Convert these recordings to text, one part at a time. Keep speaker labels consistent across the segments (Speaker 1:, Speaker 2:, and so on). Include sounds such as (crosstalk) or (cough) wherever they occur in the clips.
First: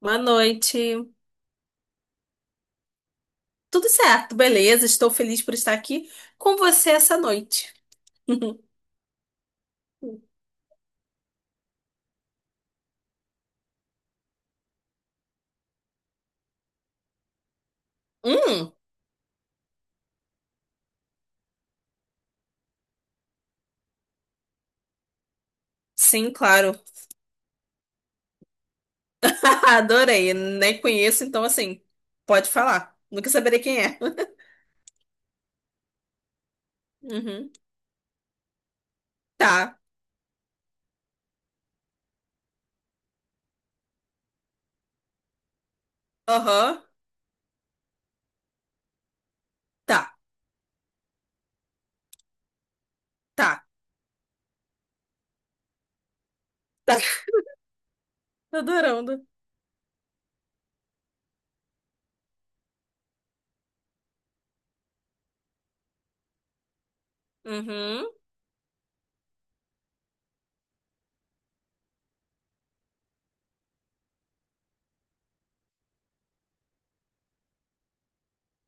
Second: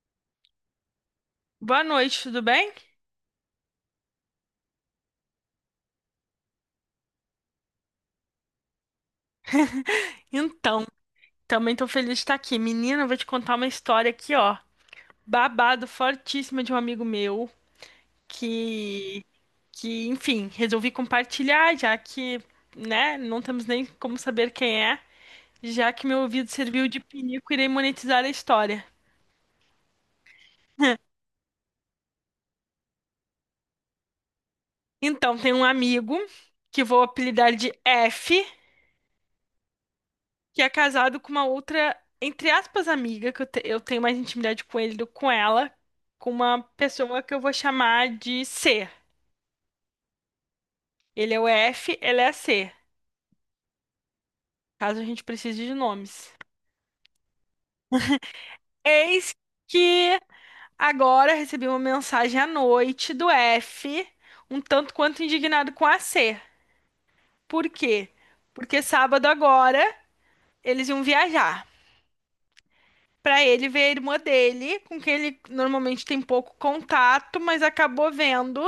Speaker 1: Boa noite.
Speaker 2: Boa noite, tudo bem?
Speaker 1: Tudo certo, beleza? Estou feliz por estar aqui com você essa noite. (laughs)
Speaker 2: Então, também tô feliz de estar aqui. Menina, eu vou te contar uma história aqui, ó. Babado fortíssima de um amigo meu
Speaker 1: Hum,
Speaker 2: que, enfim, resolvi compartilhar, já que, né, não temos nem como saber quem é, já que meu
Speaker 1: sim,
Speaker 2: ouvido
Speaker 1: claro.
Speaker 2: serviu de pinico, irei monetizar a história.
Speaker 1: (laughs) Adorei. Nem conheço, então assim, pode falar. Nunca saberei quem é. (laughs)
Speaker 2: Então, tem um amigo que vou
Speaker 1: Uhum.
Speaker 2: apelidar de F,
Speaker 1: Tá.
Speaker 2: que é casado com uma outra, entre aspas, amiga, que eu tenho mais intimidade com ele do que com ela, com uma
Speaker 1: Aham.
Speaker 2: pessoa que eu vou chamar de C.
Speaker 1: Tá.
Speaker 2: Ele é o F, ela é a C,
Speaker 1: Tá.
Speaker 2: caso a gente precise de nomes.
Speaker 1: Tá. (laughs) Tô adorando.
Speaker 2: Eis que agora recebi uma mensagem à noite do F, um tanto quanto indignado com a C. Por
Speaker 1: Uhum.
Speaker 2: quê? Porque sábado agora eles iam viajar. Pra ele ver a irmã dele, com quem ele normalmente tem pouco contato, mas acabou vendo.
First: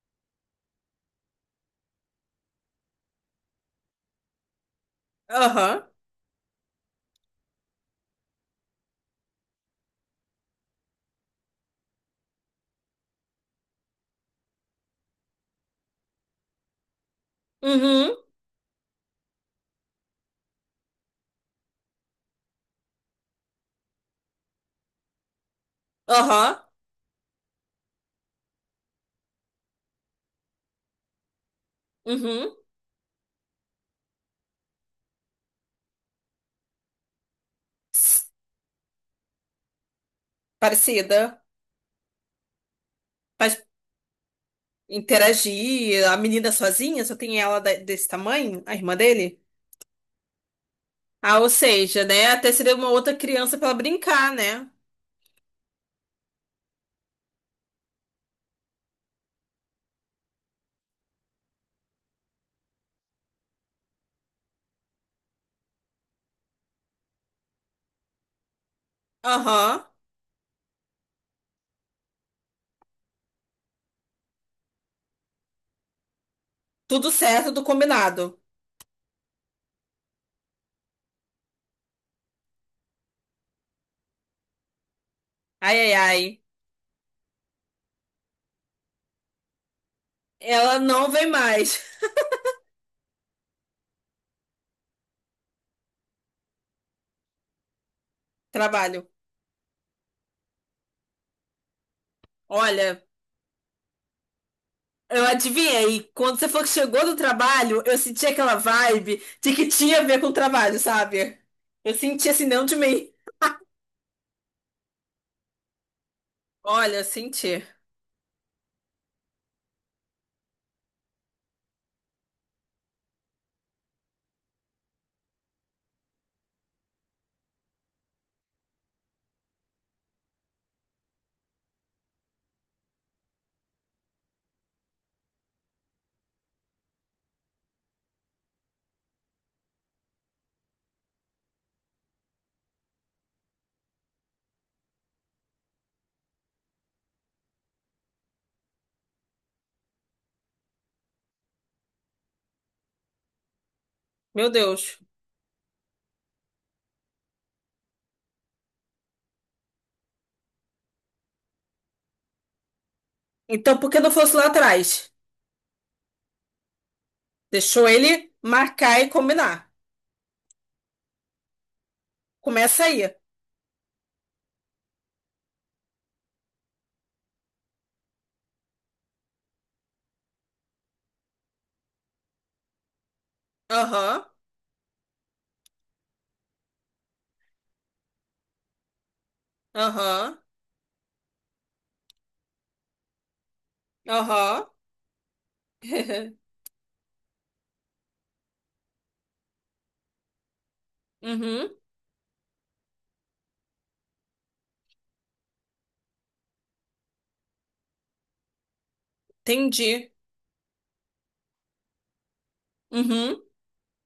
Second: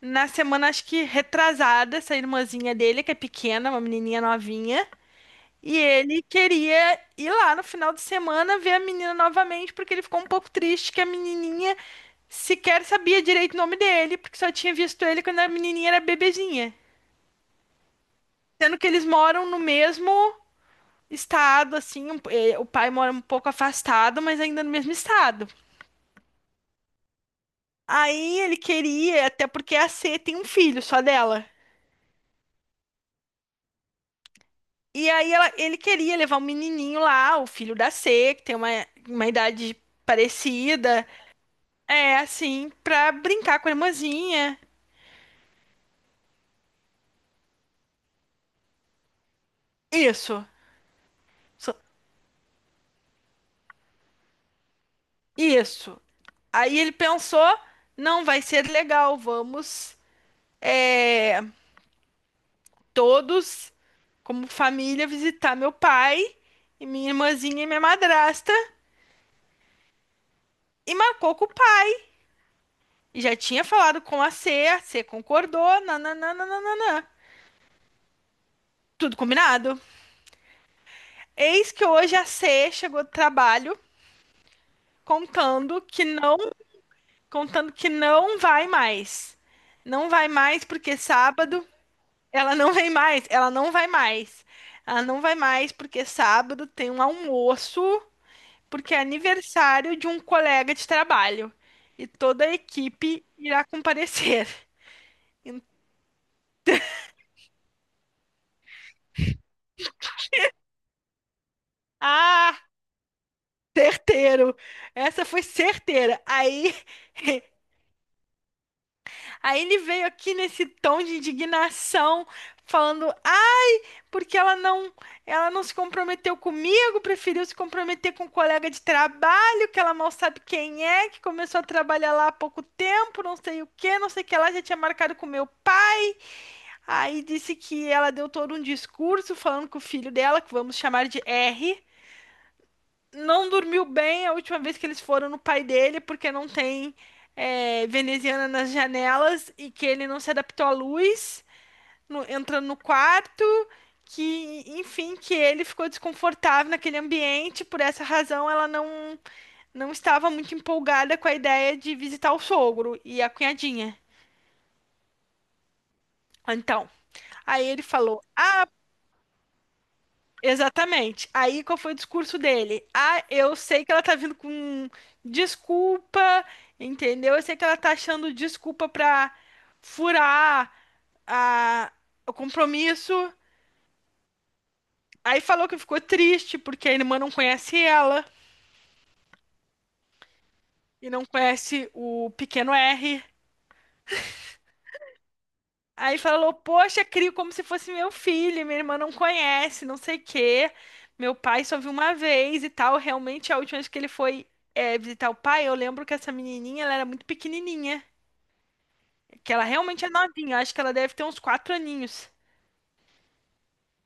Speaker 2: Na semana, acho que retrasada, essa irmãzinha dele, que é pequena, uma menininha novinha, e
Speaker 1: Aham.
Speaker 2: ele queria ir lá no final de semana ver a menina novamente, porque ele ficou um pouco triste que a menininha sequer sabia direito o nome dele, porque só tinha visto ele quando a menininha era bebezinha.
Speaker 1: Uhum.
Speaker 2: Sendo que eles moram no mesmo estado, assim, o pai mora um pouco afastado, mas ainda no mesmo estado.
Speaker 1: Aham.
Speaker 2: Aí ele queria, até porque a C tem um filho só dela.
Speaker 1: Uhum.
Speaker 2: E ele queria levar o menininho lá, o filho da
Speaker 1: Ps,
Speaker 2: C, que tem uma idade parecida,
Speaker 1: parecida.
Speaker 2: é assim, pra brincar
Speaker 1: Faz
Speaker 2: com a irmãzinha.
Speaker 1: interagir. A menina sozinha, só tem ela desse tamanho, a irmã dele?
Speaker 2: Isso,
Speaker 1: Ah, ou
Speaker 2: so-
Speaker 1: seja, né? Até seria uma outra criança pra ela brincar, né?
Speaker 2: isso. Aí ele pensou, não vai ser legal, vamos é, todos, como família, visitar meu pai e minha irmãzinha e minha madrasta.
Speaker 1: Aham.
Speaker 2: E marcou com o pai. Já tinha falado com a C concordou, nananana,
Speaker 1: Tudo certo, tudo combinado.
Speaker 2: tudo combinado. Eis que hoje a C chegou do trabalho
Speaker 1: Ai,
Speaker 2: contando
Speaker 1: ai,
Speaker 2: que não,
Speaker 1: ai.
Speaker 2: contando que não vai mais. Não vai mais
Speaker 1: Ela
Speaker 2: porque
Speaker 1: não vem
Speaker 2: sábado
Speaker 1: mais.
Speaker 2: ela não vem mais, ela não vai mais. Ela não vai mais porque sábado tem um almoço,
Speaker 1: (laughs)
Speaker 2: porque é
Speaker 1: Trabalho.
Speaker 2: aniversário de um colega de trabalho e toda a
Speaker 1: Olha,
Speaker 2: equipe irá comparecer.
Speaker 1: eu
Speaker 2: Então,
Speaker 1: adivinhei. Quando você falou que chegou do trabalho, eu senti aquela vibe de que tinha a ver com o trabalho, sabe? Eu senti assim,
Speaker 2: ah,
Speaker 1: não de mim.
Speaker 2: certeiro. Essa foi certeira. Aí,
Speaker 1: Olha, eu
Speaker 2: (laughs)
Speaker 1: senti.
Speaker 2: aí ele veio aqui nesse tom de indignação, falando: porque ela não se comprometeu comigo, preferiu se comprometer com um colega de trabalho, que ela mal sabe quem é, que começou a trabalhar lá há pouco tempo, não sei o que, não sei o que lá, já tinha marcado com meu pai. Aí disse que ela deu todo um discurso falando que o filho dela, que vamos chamar de R, não dormiu bem a última vez que eles foram no pai dele, porque não tem veneziana nas janelas e que ele não se adaptou à luz entra no quarto,
Speaker 1: Meu
Speaker 2: que,
Speaker 1: Deus.
Speaker 2: enfim, que ele ficou desconfortável naquele ambiente, por essa razão ela não estava muito empolgada com a ideia de visitar o sogro e a
Speaker 1: Então, por
Speaker 2: cunhadinha.
Speaker 1: que não fosse lá atrás?
Speaker 2: Então, aí ele
Speaker 1: Deixou
Speaker 2: falou
Speaker 1: ele marcar e combinar.
Speaker 2: exatamente. Aí qual foi o discurso
Speaker 1: Começa
Speaker 2: dele?
Speaker 1: aí.
Speaker 2: Ah, eu sei que ela tá vindo com desculpa, entendeu? Eu sei que ela tá achando desculpa pra furar a, o compromisso.
Speaker 1: Aham,
Speaker 2: Aí falou que ficou triste porque a irmã não conhece ela
Speaker 1: aham,
Speaker 2: e não conhece o pequeno R.
Speaker 1: aham.
Speaker 2: Aí
Speaker 1: (laughs)
Speaker 2: falou: poxa, crio como se fosse meu filho, minha irmã não conhece, não sei o quê. Meu pai
Speaker 1: Uhum,
Speaker 2: só viu uma vez e tal. Realmente, a última vez que ele foi visitar o pai, eu lembro que essa menininha ela era muito pequenininha, que ela realmente é
Speaker 1: entendi.
Speaker 2: novinha, acho que ela deve ter uns 4 aninhos.
Speaker 1: Uhum,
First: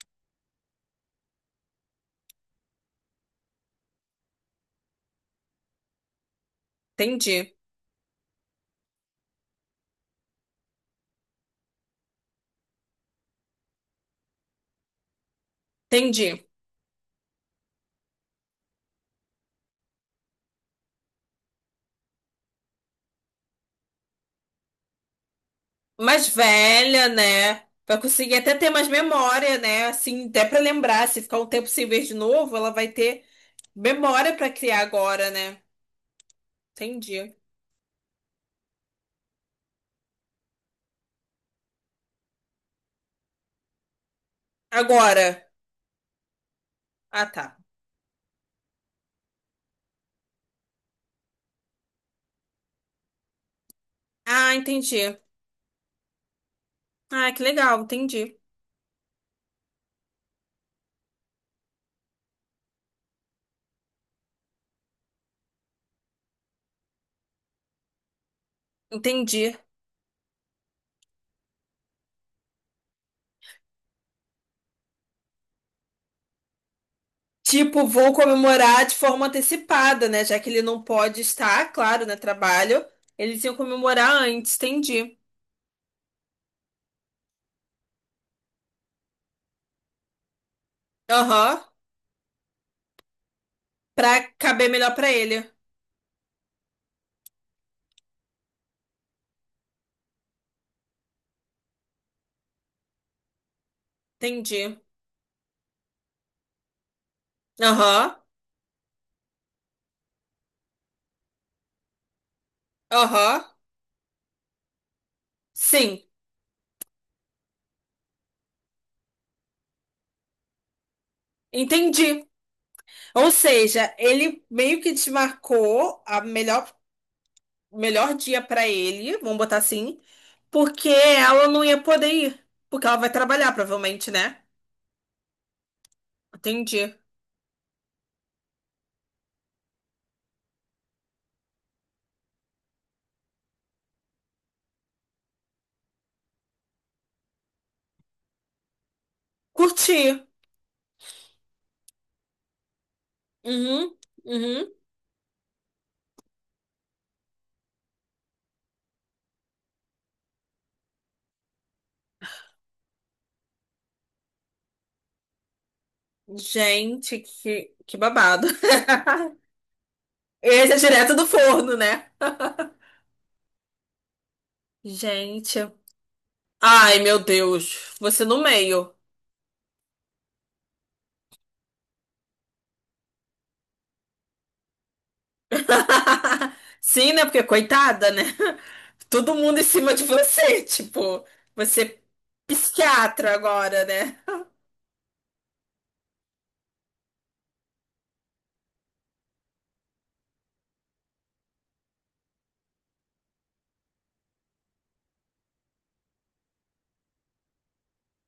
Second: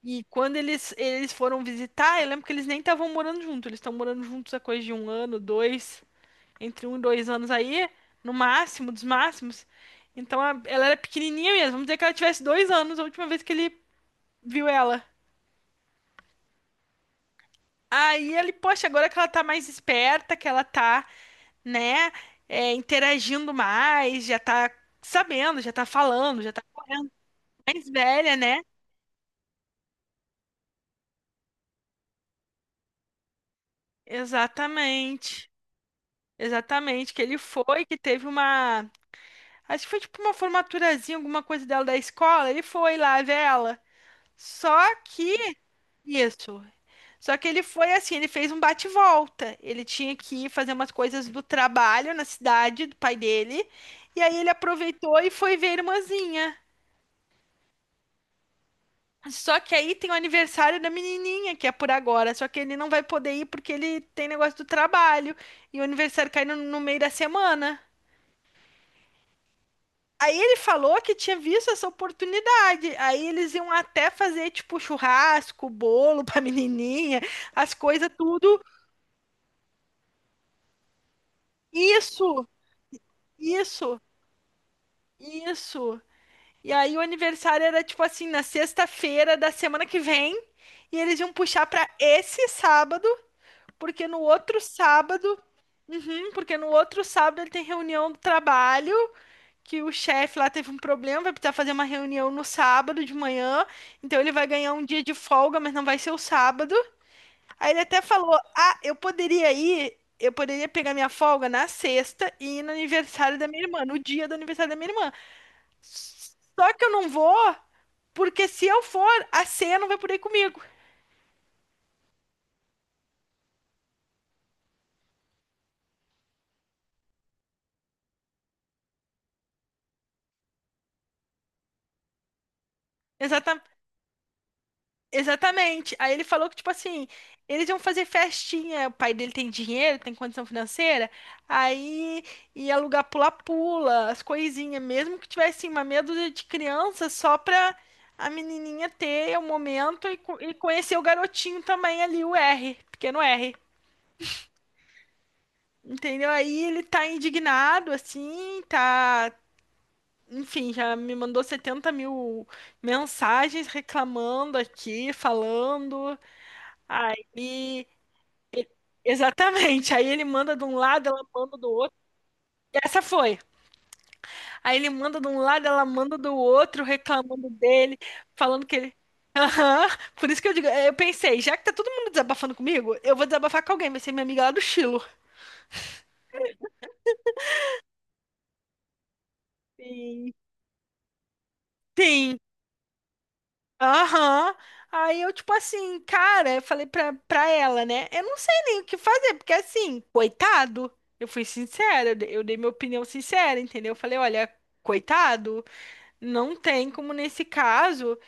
Speaker 2: E quando eles foram visitar, eu lembro que eles nem estavam morando juntos, eles estão morando juntos há coisa de um ano, dois, entre um e dois anos
Speaker 1: entendi.
Speaker 2: aí, no máximo dos máximos. Então ela era pequenininha mesmo. Vamos dizer que ela tivesse 2 anos a última vez que ele viu ela.
Speaker 1: Entendi.
Speaker 2: Aí ele, poxa, agora que ela tá mais esperta, que né, interagindo mais, já tá sabendo, já tá
Speaker 1: Mais
Speaker 2: falando, já tá
Speaker 1: velha,
Speaker 2: correndo
Speaker 1: né?
Speaker 2: mais
Speaker 1: Vai
Speaker 2: velha,
Speaker 1: conseguir até
Speaker 2: né?
Speaker 1: ter mais memória, né? Assim, até pra lembrar. Se ficar um tempo sem ver de novo, ela vai ter memória pra criar agora,
Speaker 2: Exatamente.
Speaker 1: né?
Speaker 2: Exatamente, que
Speaker 1: Entendi.
Speaker 2: ele foi, que teve uma. Acho que foi tipo uma formaturazinha, alguma coisa dela da escola. Ele foi lá ver ela. Só
Speaker 1: Agora.
Speaker 2: que isso.
Speaker 1: Ah,
Speaker 2: Só
Speaker 1: tá.
Speaker 2: que ele foi assim, ele fez um bate-volta. Ele tinha que ir fazer umas coisas do trabalho na cidade do pai dele. E aí ele
Speaker 1: Ah, entendi.
Speaker 2: aproveitou e foi ver a irmãzinha.
Speaker 1: Ah, que legal. Entendi.
Speaker 2: Só que aí tem o aniversário da menininha, que é por agora. Só que ele não vai poder ir porque ele tem negócio do trabalho. E o aniversário cai no meio da semana.
Speaker 1: Entendi.
Speaker 2: Aí ele falou que tinha visto essa oportunidade. Aí eles iam até fazer, tipo, churrasco, bolo pra (laughs) menininha, as
Speaker 1: Tipo,
Speaker 2: coisas,
Speaker 1: vou
Speaker 2: tudo.
Speaker 1: comemorar de forma antecipada, né? Já que ele não pode estar, claro, né?
Speaker 2: Isso,
Speaker 1: Trabalho. Eles iam
Speaker 2: isso.
Speaker 1: comemorar antes. Entendi.
Speaker 2: Isso. E aí o aniversário era tipo assim, na sexta-feira da semana que vem, e eles iam
Speaker 1: Aham.
Speaker 2: puxar pra esse sábado, porque no
Speaker 1: Pra
Speaker 2: outro
Speaker 1: caber melhor pra
Speaker 2: sábado,
Speaker 1: ele.
Speaker 2: uhum, porque no outro sábado ele tem reunião do trabalho, que o chefe lá teve um problema, vai precisar fazer uma reunião no sábado de manhã, então ele vai ganhar
Speaker 1: Entendi.
Speaker 2: um dia de folga, mas não vai ser o sábado. Aí ele até
Speaker 1: Aham,
Speaker 2: falou: "Ah, eu poderia ir, eu poderia pegar minha folga na sexta e ir no aniversário
Speaker 1: aham.
Speaker 2: da minha irmã, no dia do aniversário da minha irmã.
Speaker 1: Sim,
Speaker 2: Só que eu não vou, porque se eu for, a ceia não vai poder ir comigo."
Speaker 1: entendi. Ou seja, ele meio que desmarcou a melhor, melhor dia pra ele, vamos botar assim, porque ela não ia poder ir. Porque ela vai trabalhar,
Speaker 2: Exata-
Speaker 1: provavelmente, né?
Speaker 2: Exatamente. Aí ele falou que, tipo
Speaker 1: Entendi.
Speaker 2: assim, eles iam fazer festinha. O pai dele tem dinheiro, tem condição financeira. Aí ia alugar pula-pula, as coisinhas. Mesmo que tivesse assim, uma meia dúzia de crianças, só pra a menininha ter o
Speaker 1: Curti.
Speaker 2: momento e conhecer o garotinho também ali, o R, pequeno R.
Speaker 1: Uhum, uhum.
Speaker 2: Entendeu? Aí ele tá indignado, assim, tá, enfim, já me mandou 70 mil mensagens reclamando aqui, falando.
Speaker 1: Gente,
Speaker 2: Aí,
Speaker 1: que babado.
Speaker 2: exatamente. Aí ele
Speaker 1: (laughs)
Speaker 2: manda de
Speaker 1: Esse
Speaker 2: um
Speaker 1: é
Speaker 2: lado,
Speaker 1: direto
Speaker 2: ela
Speaker 1: do
Speaker 2: manda do
Speaker 1: forno,
Speaker 2: outro.
Speaker 1: né?
Speaker 2: E essa foi. Aí ele manda de um lado,
Speaker 1: Gente.
Speaker 2: ela manda do outro,
Speaker 1: Ai, meu
Speaker 2: reclamando
Speaker 1: Deus.
Speaker 2: dele,
Speaker 1: Você no
Speaker 2: falando que
Speaker 1: meio.
Speaker 2: ele. (laughs) Aham. Por isso que eu digo, eu pensei, já que tá todo mundo desabafando comigo, eu vou desabafar com alguém, vai ser minha amiga lá do Chilo.
Speaker 1: (laughs) Sim, né? Porque coitada, né? Todo mundo em cima de
Speaker 2: Sim.
Speaker 1: você, (laughs) tipo, você é
Speaker 2: Sim,
Speaker 1: psiquiatra agora, né?
Speaker 2: aham. Aí eu, tipo assim, cara, eu falei pra ela, né? Eu não sei nem o que fazer, porque assim, coitado, eu fui sincera, eu dei minha opinião sincera, entendeu? Eu falei, olha, coitado, não tem como nesse caso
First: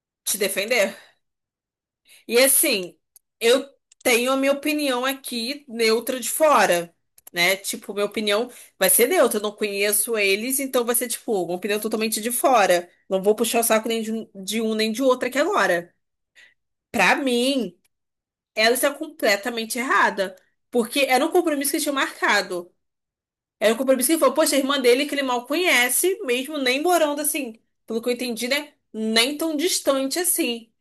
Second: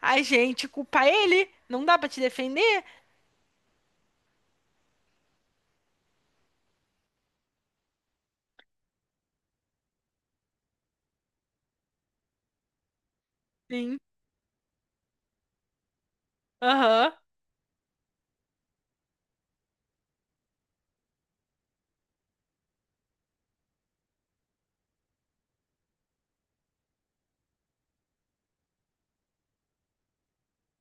Speaker 2: a
Speaker 1: Te
Speaker 2: gente
Speaker 1: defender.
Speaker 2: culpar ele, não dá pra te
Speaker 1: E
Speaker 2: defender.
Speaker 1: assim, eu tenho a minha opinião aqui neutra de fora, né? Tipo, minha opinião vai ser neutra, eu não conheço eles, então vai ser tipo, uma opinião totalmente de fora. Não vou puxar o saco
Speaker 2: Sim.
Speaker 1: nem de um, nem de outro aqui agora.
Speaker 2: Aham.
Speaker 1: Pra mim, ela está completamente errada, porque era um compromisso que tinha marcado. Era um compromisso que ele falou, poxa, a irmã dele que ele mal conhece, mesmo nem morando assim, pelo que eu entendi, né? Nem tão distante assim.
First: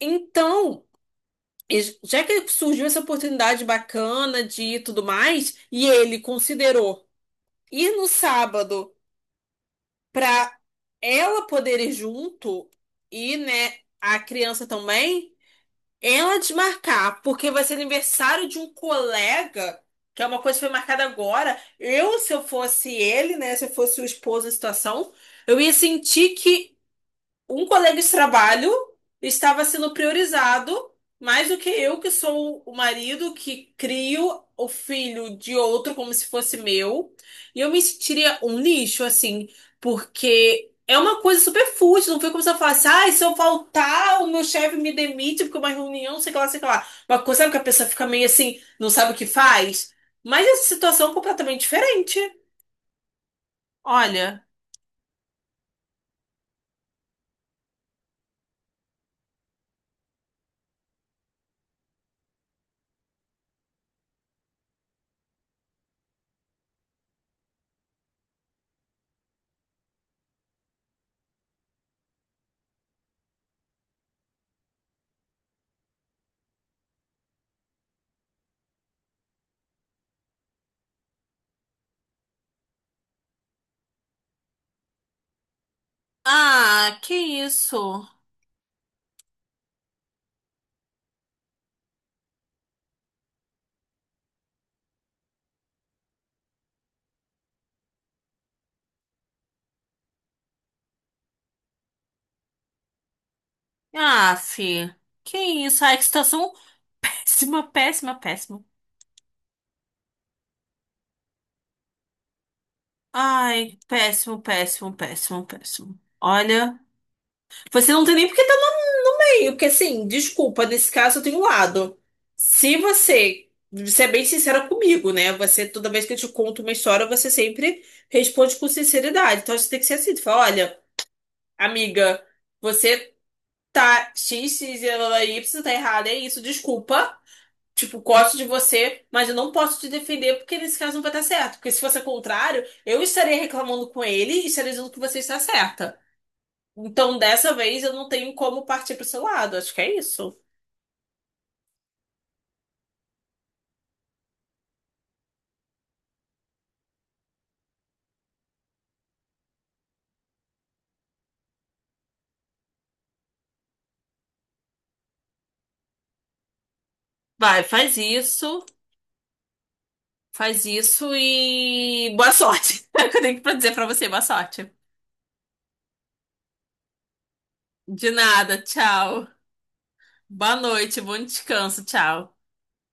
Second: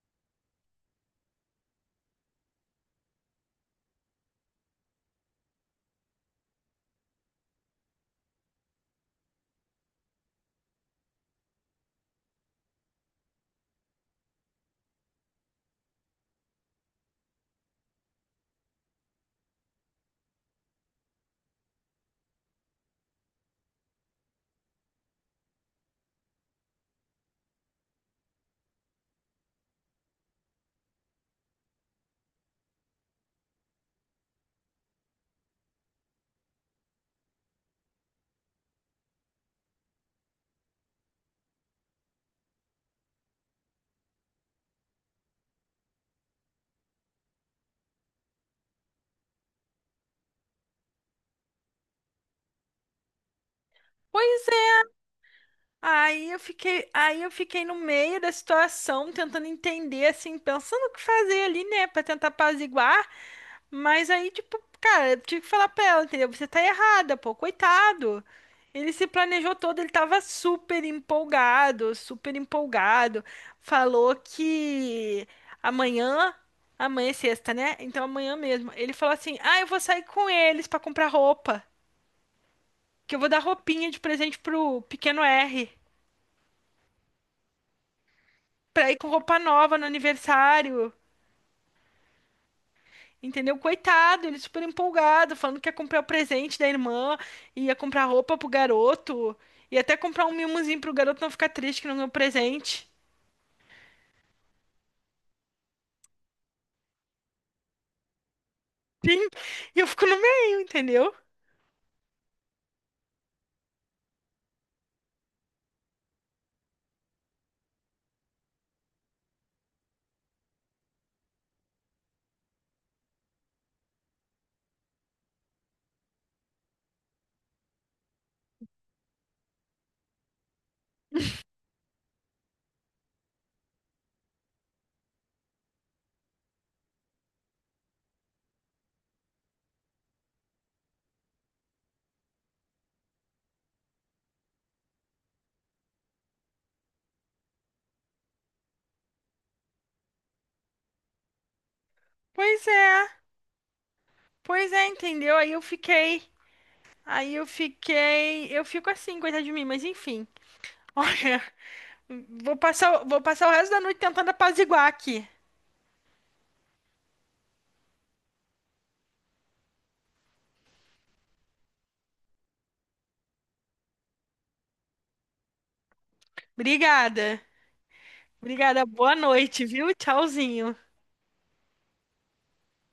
Speaker 1: Então, já que surgiu essa oportunidade bacana de ir e tudo mais, e ele considerou ir no sábado pra ela poder ir junto e, né, a criança também. Ela desmarcar, porque vai ser aniversário de um colega, que é uma coisa que foi marcada agora. Eu, se eu fosse ele, né? Se eu fosse o esposo em situação, eu ia sentir que um colega de trabalho estava sendo priorizado mais do que eu, que sou o marido que crio o filho de outro como se fosse meu. E eu me sentiria um lixo, assim, porque é uma coisa super fútil. Não foi como se eu falasse, ah, se eu faltar, o meu chefe me demite porque é uma reunião, sei que lá, sei que lá. Uma coisa, sabe que a pessoa fica meio assim, não sabe o que faz? Mas essa situação é completamente diferente. Olha.
Speaker 2: Pois é. Aí eu fiquei no meio da situação, tentando entender, assim, pensando o que fazer ali, né, pra tentar apaziguar. Mas aí, tipo, cara, eu tive que falar pra ela, entendeu? Você tá errada, pô, coitado. Ele se planejou todo, ele tava super empolgado. Falou que amanhã, amanhã é sexta, né? Então amanhã mesmo. Ele falou assim: "Ah, eu vou sair com eles pra comprar roupa, que eu vou dar roupinha de presente pro pequeno R,
Speaker 1: Ah, que isso?
Speaker 2: pra ir com roupa nova no aniversário". Entendeu? Coitado, ele super empolgado, falando que ia comprar o presente da irmã, ia comprar roupa pro garoto, ia até comprar um mimozinho pro garoto não ficar triste que não ganhou presente.
Speaker 1: Ah, fi. Que isso? Ai, que situação péssima, péssima, péssima.
Speaker 2: Sim, e eu fico no meio, entendeu?
Speaker 1: Ai, péssimo, péssimo, péssimo, péssimo. Olha, você não tem nem porque tá noiinho, porque assim, desculpa, nesse caso eu tenho um lado. Se você, você é bem sincera comigo, né? Você, toda vez que eu te conto uma história, você sempre responde com sinceridade. Então você tem que ser assim, tu fala, olha, amiga, você tá X, X, Y, Y, tá errada, é isso, desculpa. Tipo, gosto de você, mas eu não posso te defender porque nesse caso não vai dar certo. Porque se fosse o contrário, eu estaria reclamando com ele e estaria dizendo que você está certa. Então, dessa vez, eu não tenho como partir pro seu lado. Acho que é isso.
Speaker 2: Pois é, pois é, entendeu? Aí eu fiquei, eu fico assim, coitado de mim, mas enfim. (laughs) Olha, vou passar o resto da noite tentando apaziguar aqui.
Speaker 1: Vai, faz isso e boa sorte. (laughs) É o que eu tenho pra dizer pra você, boa sorte.
Speaker 2: Obrigada,
Speaker 1: De nada,
Speaker 2: obrigada, boa
Speaker 1: tchau.
Speaker 2: noite, viu?
Speaker 1: Boa
Speaker 2: Tchauzinho,
Speaker 1: noite, bom descanso, tchau.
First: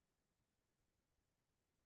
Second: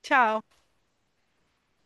Speaker 2: tchau.